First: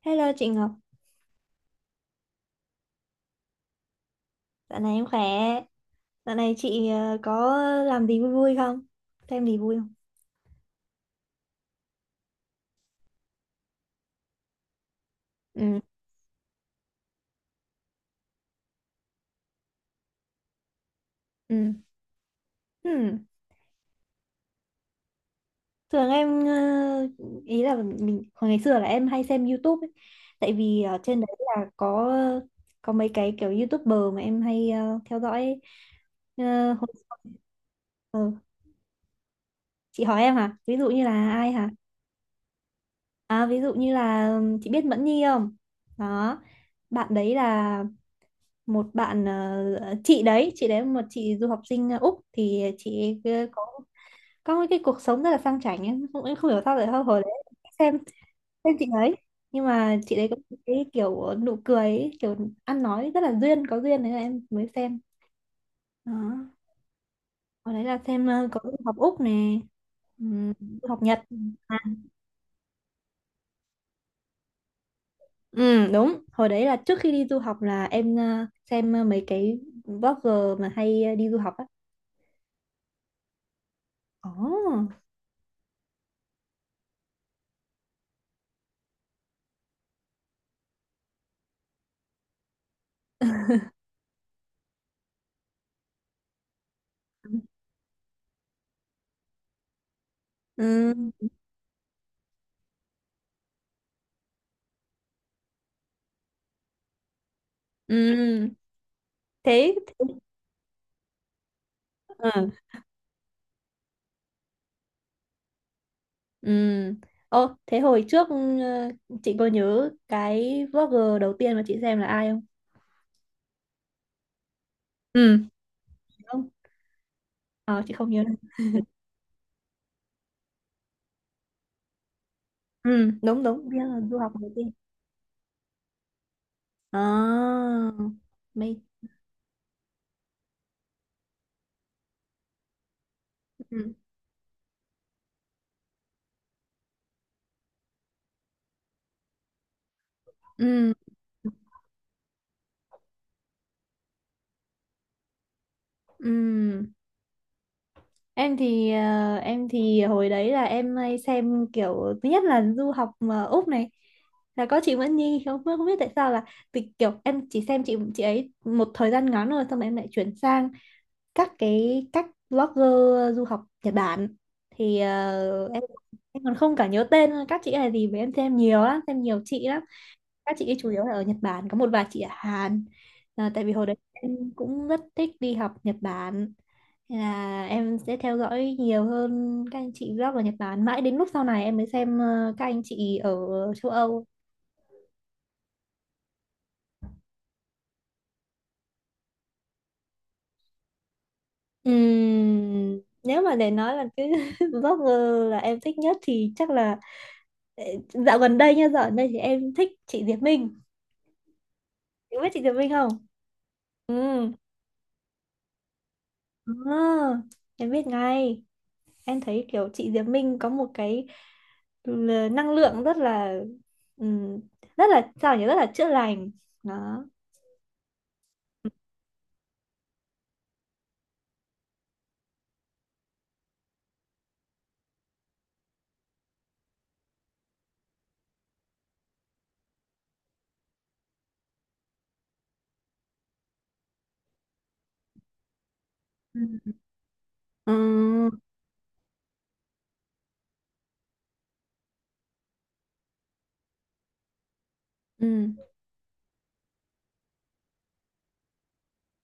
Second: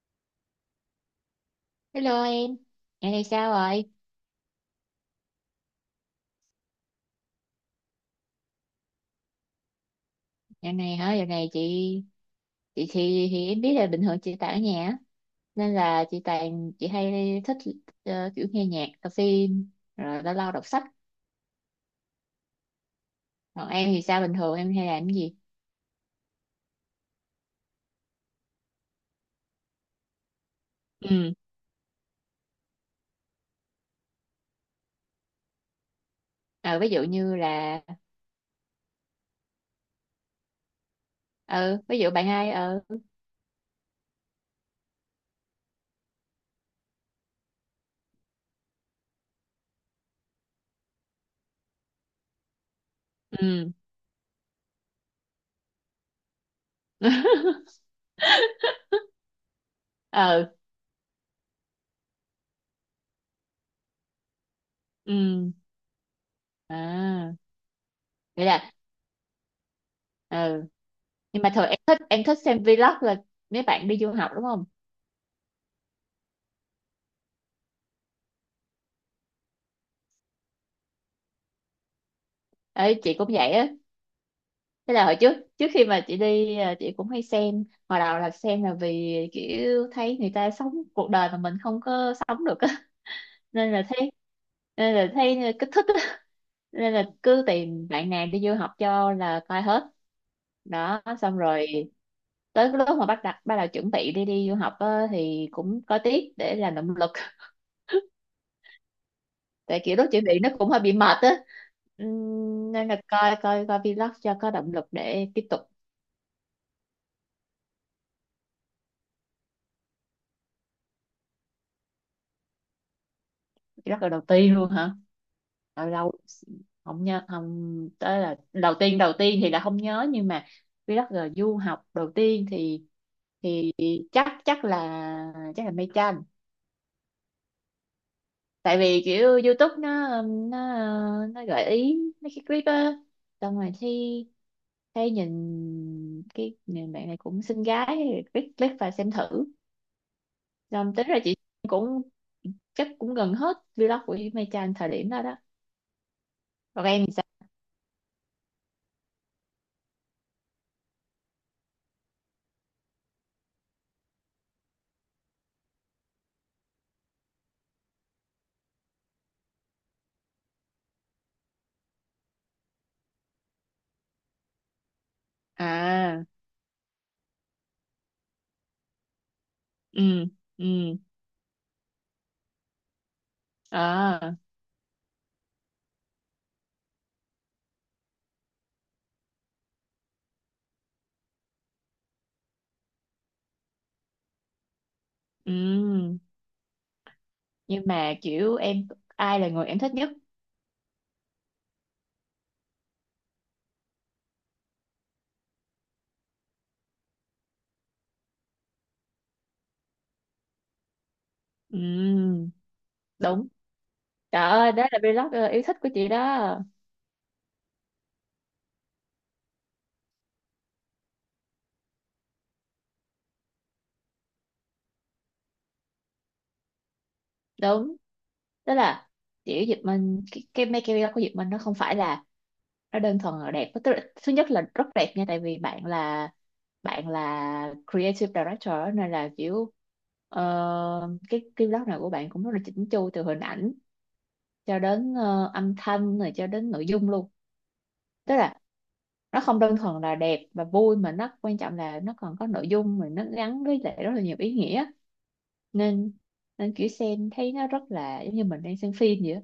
Hello chị Ngọc, Hello em, dạo này sao rồi? dạo này em khỏe. Dạo này chị có làm gì vui vui không? Thêm gì vui không? Dạo này hả? Dạo này chị thì em biết là bình thường chị tại ở nhà á. Nên Ừ, là chị hay thích kiểu nghe nhạc, coi phim, rồi lâu lâu đọc sách. ừ. Hmm. Còn em thì sao, bình thường em hay làm cái gì? Thường em ý là mình hồi ngày xưa là em hay xem YouTube ấy. Tại vì ở trên Ừ, đấy là có mấy cái kiểu YouTuber mà em hay theo dõi ấy. Ờ, ờ, ví hồi- dụ như là ờ, chị hỏi em hả? Ví dụ như là ai hả? ừ, ví dụ bạn ai À, ví dụ như là chị biết Mẫn Nhi không? Đó. Bạn đấy là một bạn, chị đấy một chị du học sinh Úc thì chị ấy có ừ có cái cuộc sống rất là sang chảnh ấy. Không em không hiểu sao lại hồi đấy xem xem chị ấy, nhưng mà chị đấy có ừ một cái kiểu nụ cười ấy, kiểu ăn nói rất là duyên có duyên đấy là em mới xem ừ đó. à, Hồi đấy là xem vậy có là du học Úc nè, ừm, ừ, du học Nhật. nhưng mà thường À, em thích xem vlog là mấy bạn đi du học đúng không? ừ, đúng hồi đấy là trước khi đi du học là em xem mấy cái blogger mà hay đi du học á. Ấy, chị cũng vậy á. Ồ. Thế là hồi trước trước khi mà chị đi à, chị cũng hay xem. Hồi đầu là xem là vì kiểu thấy người ta sống cuộc đời mà mình không có sống được á, nên là thấy nên là thấy kích thích á. Nên là cứ tìm bạn nào đi du học cho là coi hết. Đó, Ừ. xong rồi tới cái lúc mà bắt đầu chuẩn bị đi đi du học á, thì cũng có tiếc để làm động lực. Ừ, thế Tại kiểu lúc chuẩn bị nó cũng hơi bị mệt á. ừ. Nên là coi coi coi vlog cho có động lực để tiếp tục. Ừ. Ô, thế hồi trước chị có nhớ cái vlogger đầu tiên mà chị xem là ai không? Rất là đầu tiên luôn hả? Ừ. Lâu lâu Không. không nhớ, Ờ, không chị không tới nhớ đâu. là đầu tiên thì là không nhớ, nhưng mà vì rất là du học đầu tiên Ừ, đúng đúng, thì biết là du chắc học đầu tiên. Chắc là mây tranh. À, Tại mày. vì kiểu YouTube nó gợi ý mấy cái clip á, xong rồi thì Ừ. thấy nhìn cái nhìn bạn này cũng xinh gái, click click và xem thử. Ừ. Xong tính ra chị cũng chắc cũng gần hết vlog của mây tranh thời điểm đó đó. Ừ. Còn em thì sao? Em thì hồi đấy là em hay xem kiểu thứ nhất là du học mà Úc này là có chị Nguyễn Nhi không không biết tại sao là vì kiểu em chỉ xem chị ấy một thời gian ngắn, rồi xong rồi em lại chuyển sang các blogger du học Nhật Bản, thì ờ, em À, em còn không cả nhớ tên các chị này gì, với em xem nhiều lắm, xem nhiều chị lắm, ừ các ừ chị ấy chủ yếu là ở Nhật Bản có một vài chị ở Hàn. Ờ, tại vì hồi đấy em à cũng rất thích đi học Nhật Bản. Nên là em sẽ theo dõi nhiều hơn các anh chị blog ở Nhật Bản, mãi đến lúc sau này em mới xem các anh chị ở châu Âu. ừ. Nhưng mà kiểu em, ai là người em thích nhất? Nếu mà để nói là cái blogger là em thích nhất thì chắc là, Ờ, Dạo gần đây nha, dạo gần đây thì em thích chị Diệp Minh. Em biết Ừ, chị Diệp Minh không? đúng, trời Ừ. ơi, đó là vlog yêu thích của chị đó. À, em biết ngay. Em thấy kiểu chị Diệp Minh có một cái năng lượng rất là, ừm, rất là sao nhỉ, rất là chữa lành. Đó. Đúng, tức là kiểu Diệp Minh, cái make vlog của Diệp Minh nó không phải là, nó đơn thuần là đẹp, tức là, thứ nhất là rất đẹp nha, tại vì bạn là creative director á, nên là kiểu ờ, cái vlog nào của bạn cũng rất là chỉnh chu từ hình ảnh cho đến âm thanh rồi cho đến nội Ừ. dung luôn. Tức Ừ. là nó không đơn thuần là đẹp và vui, mà nó quan trọng là nó còn có nội dung mà nó gắn với lại rất là nhiều ý nghĩa. Ừ. Nên nên kiểu xem thấy nó rất là giống như mình đang xem phim vậy á,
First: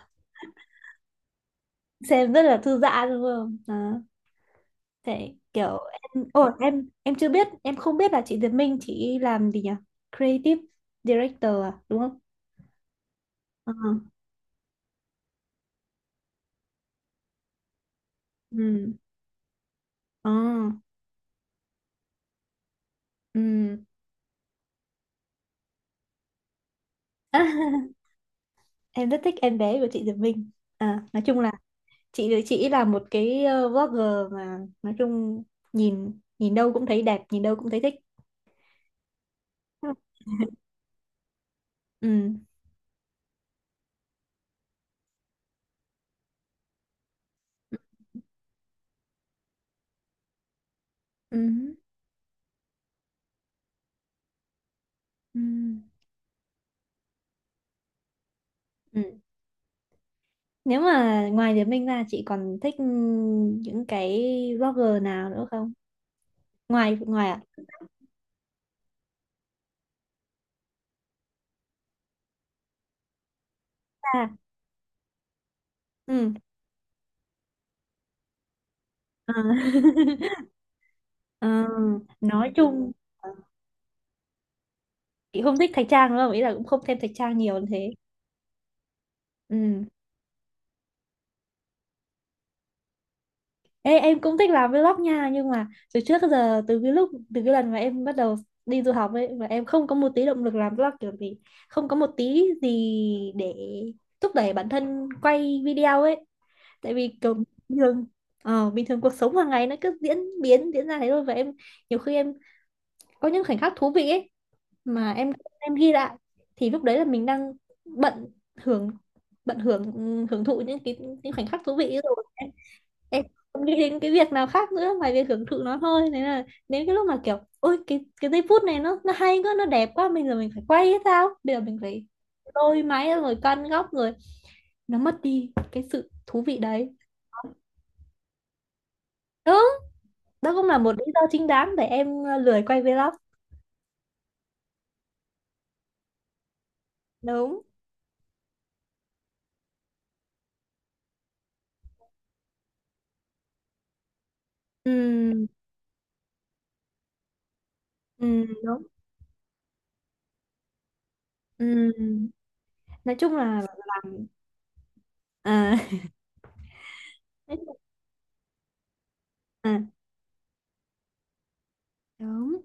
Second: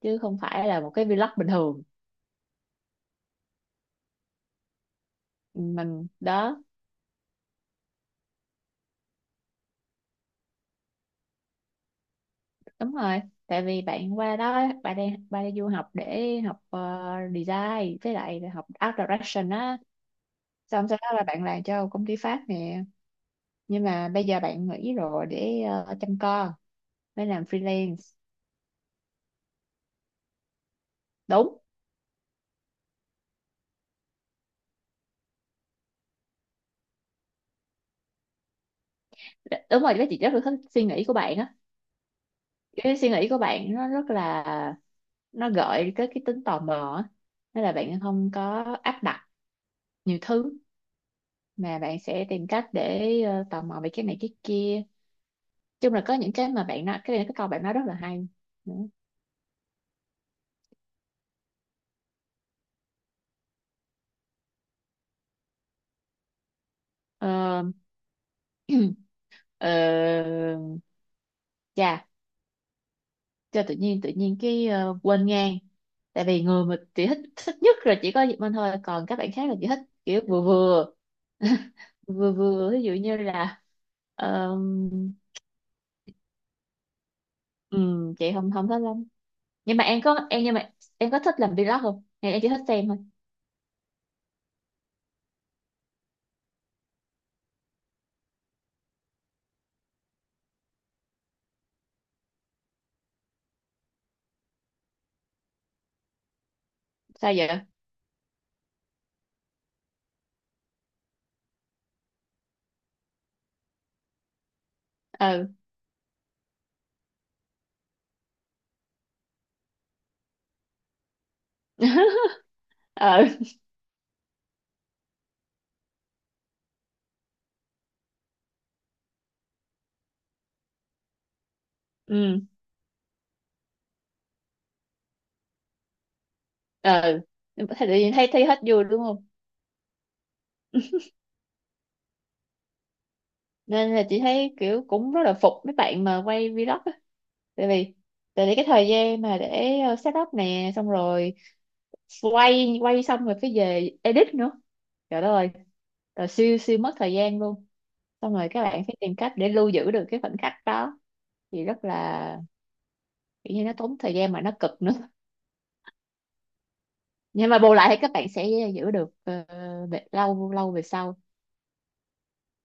chứ không phải là một cái vlog bình thường. Xem rất là thư giãn đúng không? Đó. Thế kiểu Mình em ồ đó. Em chưa biết, em không biết là chị Diệp Minh chị làm gì nhỉ? Creative director à, đúng không? Đúng rồi, tại Ờ. vì bạn qua đó bạn đang bạn đi du học để học design với lại học Ừ. art direction á. Ờ. Xong sau đó là bạn làm cho công ty Pháp nè, Ừ. nhưng mà bây giờ bạn nghỉ rồi để chăm con, mới làm freelance. Em rất thích em bé của chị Diệp Minh. À, nói chung là Đúng, chị là một cái vlogger mà nói chung nhìn nhìn đâu cũng thấy đẹp, nhìn đâu cũng thấy thích. đúng Ừ. rồi, bác chị rất là thích suy nghĩ của bạn á. Ừ. Cái suy nghĩ của bạn nó rất là, nó gợi tới cái tính tò mò á, nên là bạn không có áp đặt nhiều thứ, Ừ. mà bạn sẽ tìm cách để tò mò về cái này cái kia. Ừ. Chung là có những cái mà bạn nói, cái này cái câu bạn nói rất là hay. Đúng. Ừ. Nếu mà ngoài Diệp Minh ra chị còn thích những cái vlogger nào nữa không? Ngoài ngoài ạ? Ờ, ờ, chà, cho tự nhiên À, quên ngang. Tại ừ. vì người mà chị thích thích nhất là chỉ có Diệp Minh thôi, còn các bạn Ờ. khác là chị thích kiểu vừa vừa. Ờ, Vừa nói vừa, ví dụ chung như là ờm, chị không thích Thạch Trang đúng không? Ý là cũng không thêm Thạch Trang nhiều như thế. Chị không không thích lắm. Nhưng Ừ. mà em có thích làm vlog không, hay em chỉ thích xem thôi? Ê, em cũng thích làm vlog nha, nhưng mà từ trước tới giờ, từ cái lần mà em bắt đầu đi du học ấy, mà em không có một tí động lực làm vlog kiểu gì, không có một tí gì để thúc đẩy bản thân quay video ấy. Tại vì Sao kiểu vậy? bình thường cuộc sống hàng ngày nó cứ diễn biến diễn ra thế thôi. Và em, nhiều khi em có những khoảnh khắc thú vị ấy mà em Ừ, em ghi lại, thì lúc đấy là mình đang bận hưởng bận hưởng hưởng thụ những khoảnh khắc thú vị ấy rồi, em ừ không nghĩ đến cái việc nào khác nữa ngoài việc hưởng thụ nó thôi. Nên là đến cái lúc mà kiểu ôi cái giây phút này nó hay quá, nó đẹp quá, bây giờ mình phải quay hay sao, bây giờ mình phải ừ lôi máy ra rồi căn góc rồi, nó mất đi cái sự thú vị đấy. ừ. Thì tự nhiên thấy thấy hết vui đúng không. Đúng. Đó cũng là một lý do chính đáng để em lười quay vlog. Nên là chị thấy kiểu cũng rất là phục mấy bạn mà quay vlog á. Đúng. Tại vì tại vì cái thời gian mà để set up nè, xong rồi quay quay xong rồi cái về edit nữa, trời đất Ừ, ơi, rồi siêu siêu mất thời gian luôn. Xong ừ, rồi các đúng. bạn phải tìm cách để lưu giữ được cái khoảnh khắc đó thì rất Ừ. là Nói chung là kiểu như nó tốn thời làm. gian mà nó cực nữa. À, Nhưng mà bù lại thì các bạn sẽ giữ được à, về- lâu lâu về sau. đúng,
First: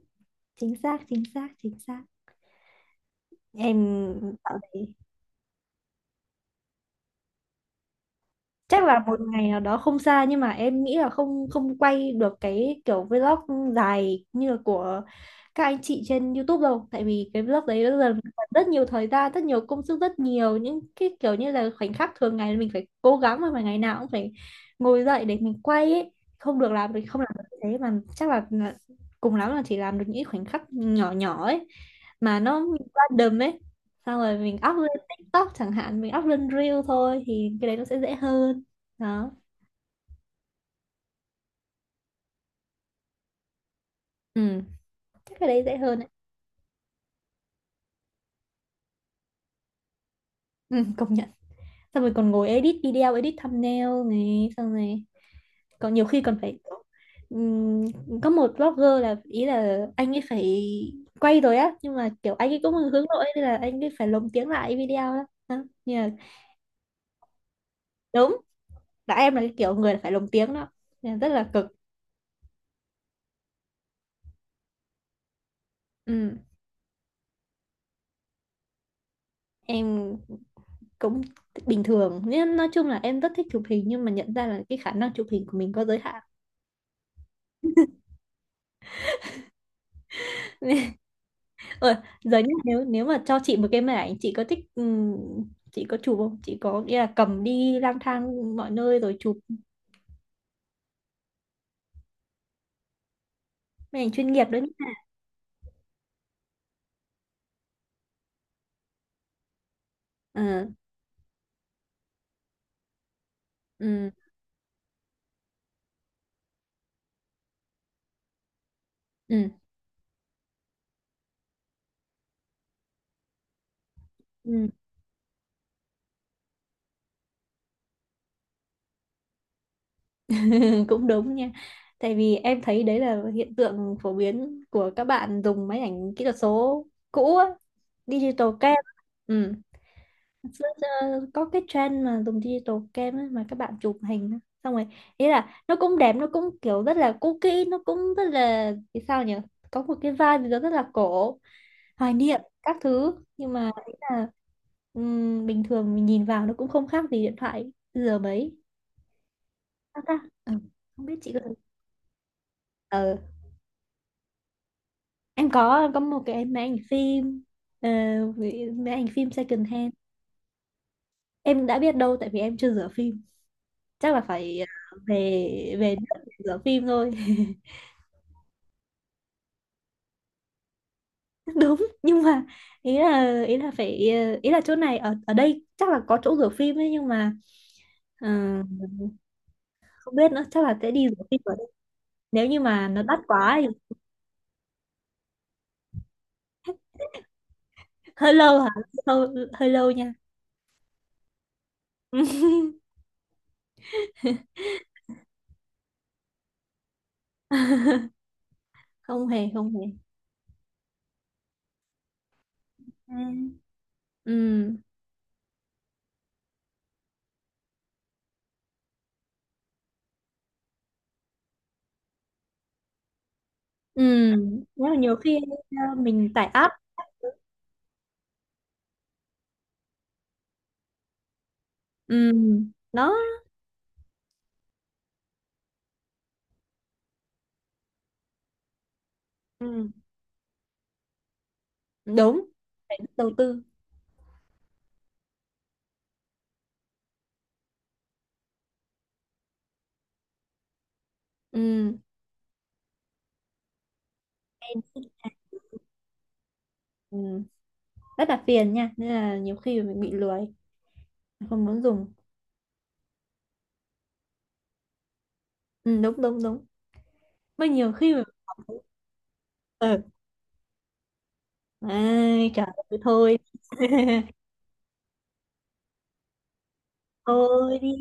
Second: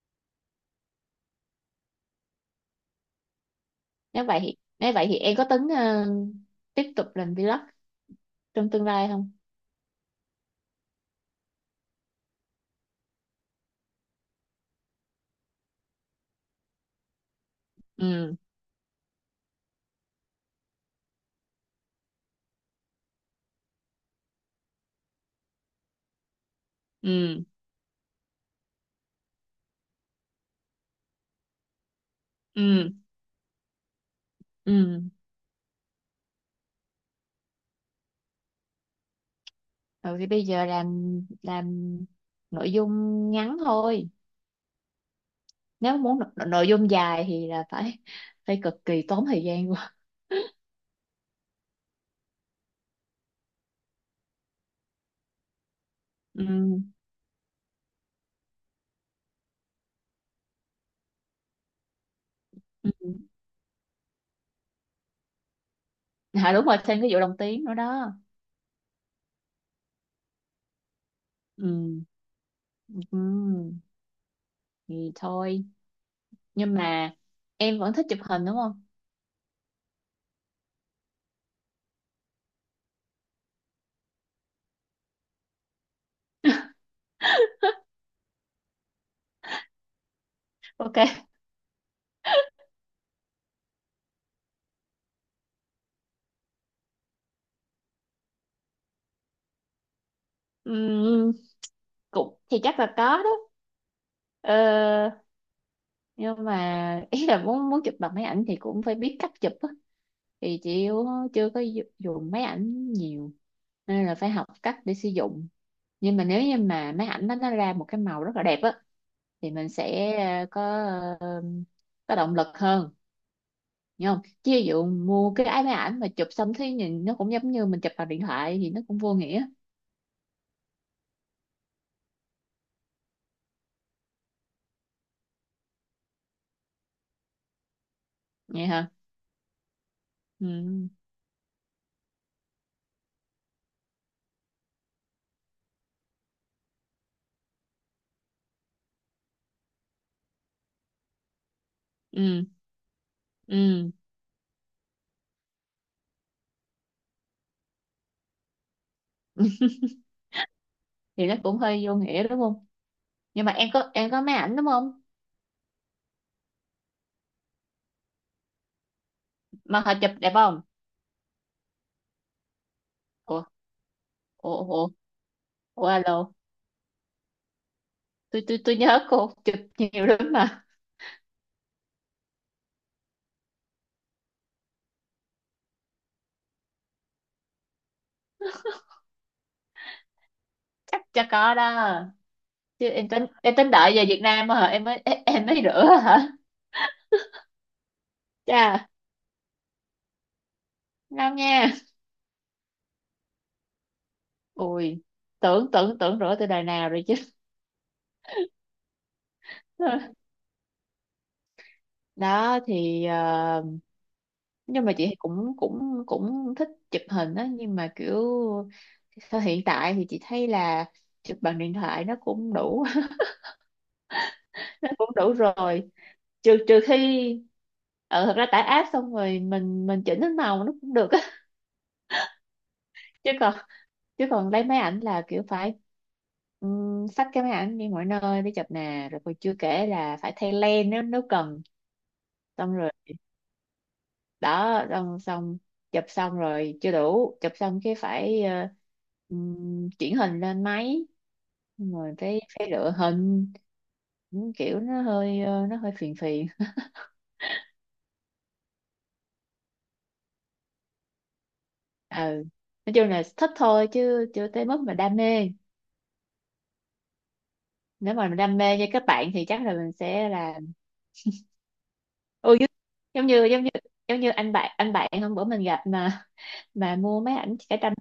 chính xác chính xác chính xác. Em nếu vậy thì cảm thấy nếu vậy thì em có tính tiếp tục làm vlog trong chắc tương là lai một không? ngày nào đó không xa, nhưng mà em nghĩ là không không quay được cái kiểu vlog dài như là của các anh chị trên YouTube đâu, tại vì cái vlog đấy nó dần Ừ mất rất nhiều thời gian, rất nhiều công sức, rất nhiều những cái kiểu như là khoảnh khắc thường ngày mình phải cố gắng, mà ngày nào cũng phải ngồi dậy để mình quay ấy. Không được làm thì không làm ừ được, thế mà chắc là cùng lắm là chỉ làm được những khoảnh khắc nhỏ nhỏ ấy, mà nó ừ random ấy, xong rồi mình up lên ừ. TikTok chẳng hạn, mình up lên Reel thôi thì cái đấy nó sẽ dễ hơn. Đó. Rồi thì bây giờ làm nội dung ngắn thôi. Ừ, chắc cái đấy dễ Nếu hơn đấy. muốn nội dung dài thì là phải phải cực kỳ tốn thời gian quá. Ừ, công nhận. Xong rồi còn ngồi edit video, edit thumbnail này, xong rồi còn nhiều khi còn Ừ. phải ừm, có một blogger là ý là anh ấy phải quay rồi á, nhưng mà kiểu anh ấy cũng hướng Ừ. nội nên là anh ấy phải lồng tiếng lại video đó, đó. Nhưng mà À, đúng rồi, thêm cái vụ đồng tiếng nữa đó. đúng là em là cái kiểu người là phải lồng tiếng đó, nên là rất là cực. Ừ. Ừ. Thì thôi, Ừ. nhưng mà em vẫn thích chụp hình đúng không? Em cũng bình thường nên nói chung là em rất thích chụp hình, nhưng mà nhận ra là cái khả năng chụp hình của mình có giới hạn. Ok, Ờ, giờ nhá, nếu nếu mà cho chị một cái máy ảnh chị có thích, chị có chụp không? Chị có nghĩa là cầm đi lang thang mọi nơi rồi chụp ừ. Cũng thì chắc là có đó. máy ảnh chuyên nghiệp đấy nhá. Ờ, nhưng mà ý là muốn muốn chụp bằng máy ảnh thì cũng phải biết cách chụp á, Ờ, thì chị yếu, chưa có dùng máy ảnh nhiều, nên ừ, là phải học cách để sử dụng. Nhưng mà nếu như mà máy ảnh nó ra một cái màu rất là đẹp á, thì ừ, mình sẽ có ờ, có động lực hơn, hiểu không. Chứ ví ừ. dụ mua cái máy ảnh mà chụp xong thấy nhìn nó cũng giống như mình chụp bằng điện thoại thì nó cũng vô nghĩa. Cũng đúng nha. Tại vì em thấy đấy là hiện tượng phổ biến của các bạn dùng máy ảnh kỹ thuật số cũ á, digital Vậy cam. hả? Ừ. Xưa giờ Ừ có cái trend mà dùng digital cam ấy, mà các bạn chụp hình á. Xong rồi ý là nó cũng đẹp, nó cũng kiểu rất là cookie, nó cũng rất là, thì sao nhỉ, có một cái vibe gì đó rất là cổ, hoài niệm ừ các thứ. Nhưng mà ừ. ý là bình thường mình nhìn vào nó cũng không khác gì điện thoại giờ mấy, sao ta. Ờ, không biết Thì chị nó có thử. cũng hơi vô nghĩa đúng không. ờ Nhưng mà em có, em có máy ảnh đúng không? em có một cái máy ảnh phim, ờ, máy ảnh phim second Mà hand. họ chụp đẹp không? Em đã biết đâu, tại vì em chưa rửa phim. Ủa, Chắc là ủa, phải ủa, về ủa, về alo, nước để rửa phim thôi. tôi nhớ cô chụp nhiều lắm mà. Đúng, nhưng mà ý là phải, ý là chỗ này ở ở đây chắc là có chỗ rửa phim ấy, nhưng mà ờ, không biết nữa, chắc là sẽ Chắc đi rửa cho phim có ở đây. đó. Nếu như Chứ mà nó em đắt tính em quá thì. tính đợi về Việt Nam á hả, em mới em mới rửa hả? Hơi lâu hả? Chà, Hơi lâu nha. ngon nha, ui, tưởng tưởng tưởng rửa từ đời nào rồi chứ. Không hề, không hề. Đó thì Ừ. ờ, Ừ. nhưng mà chị cũng cũng cũng thích chụp hình á, nhưng mà kiểu thời hiện tại thì chị thấy là chụp bằng điện thoại nó cũng đủ. Ừ. Nếu Thế mà cũng nhiều đủ khi rồi. Mình tải trừ app. trừ khi ờ, thật ra tải app xong rồi mình chỉnh cái màu nó cũng được á. Ừ. Đó. Chứ còn, chứ còn lấy máy ảnh là kiểu phải xách cái máy ảnh đi mọi nơi để chụp nè, rồi còn chưa kể Ừ. là phải thay lens nếu nếu cần. Đúng, Xong rồi phải đầu tư. đó, xong xong, chụp xong rồi chưa đủ, chụp xong cái phải chuyển hình lên máy. Xong Ừ. rồi phải phải lựa hình. Những kiểu nó hơi ờ, nó hơi phiền phiền. Ừ. Rất là phiền nha, nên là nhiều khi mình bị lười, không muốn dùng. Ừ, nói chung là thích thôi chứ chưa tới mức mà đam mê. Ừ, đúng đúng đúng, mà nhiều khi Nếu mình. mà mình đam mê như các bạn thì chắc là mình Ừ. sẽ là, Ai ừ, trời giống ơi, giống thôi. như giống như giống như anh bạn hôm bữa mình gặp mà mua mấy ảnh vẽ Thôi tranh. đi.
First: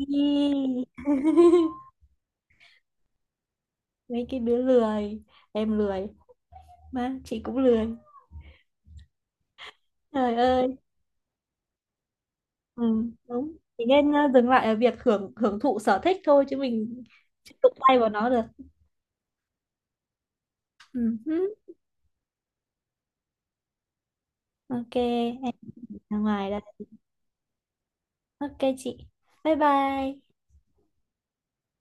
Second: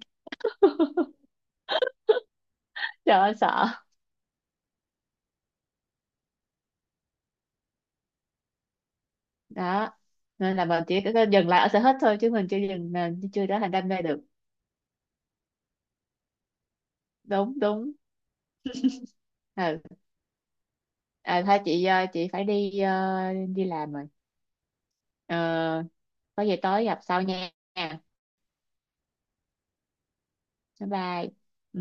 Trời ơi sợ. Mấy cái đứa lười, em lười mà chị cũng lười, Đó, trời nên là ơi. mình chỉ có dừng lại ở sở thích thôi, chứ Ừ, mình chưa đúng, trở thành thì đam mê nên được. dừng lại ở việc hưởng hưởng thụ sở thích thôi, chứ mình chứ Đúng, đụng đúng, tay vào nó được. ừ. Ừ. À, Hứ. thôi chị ờ, chị phải đi ờ, đi làm rồi. OK, Ờ, em ra có ngoài gì đây. tối gặp sau nha. OK chị, bye bye. Bye bye. Ừ.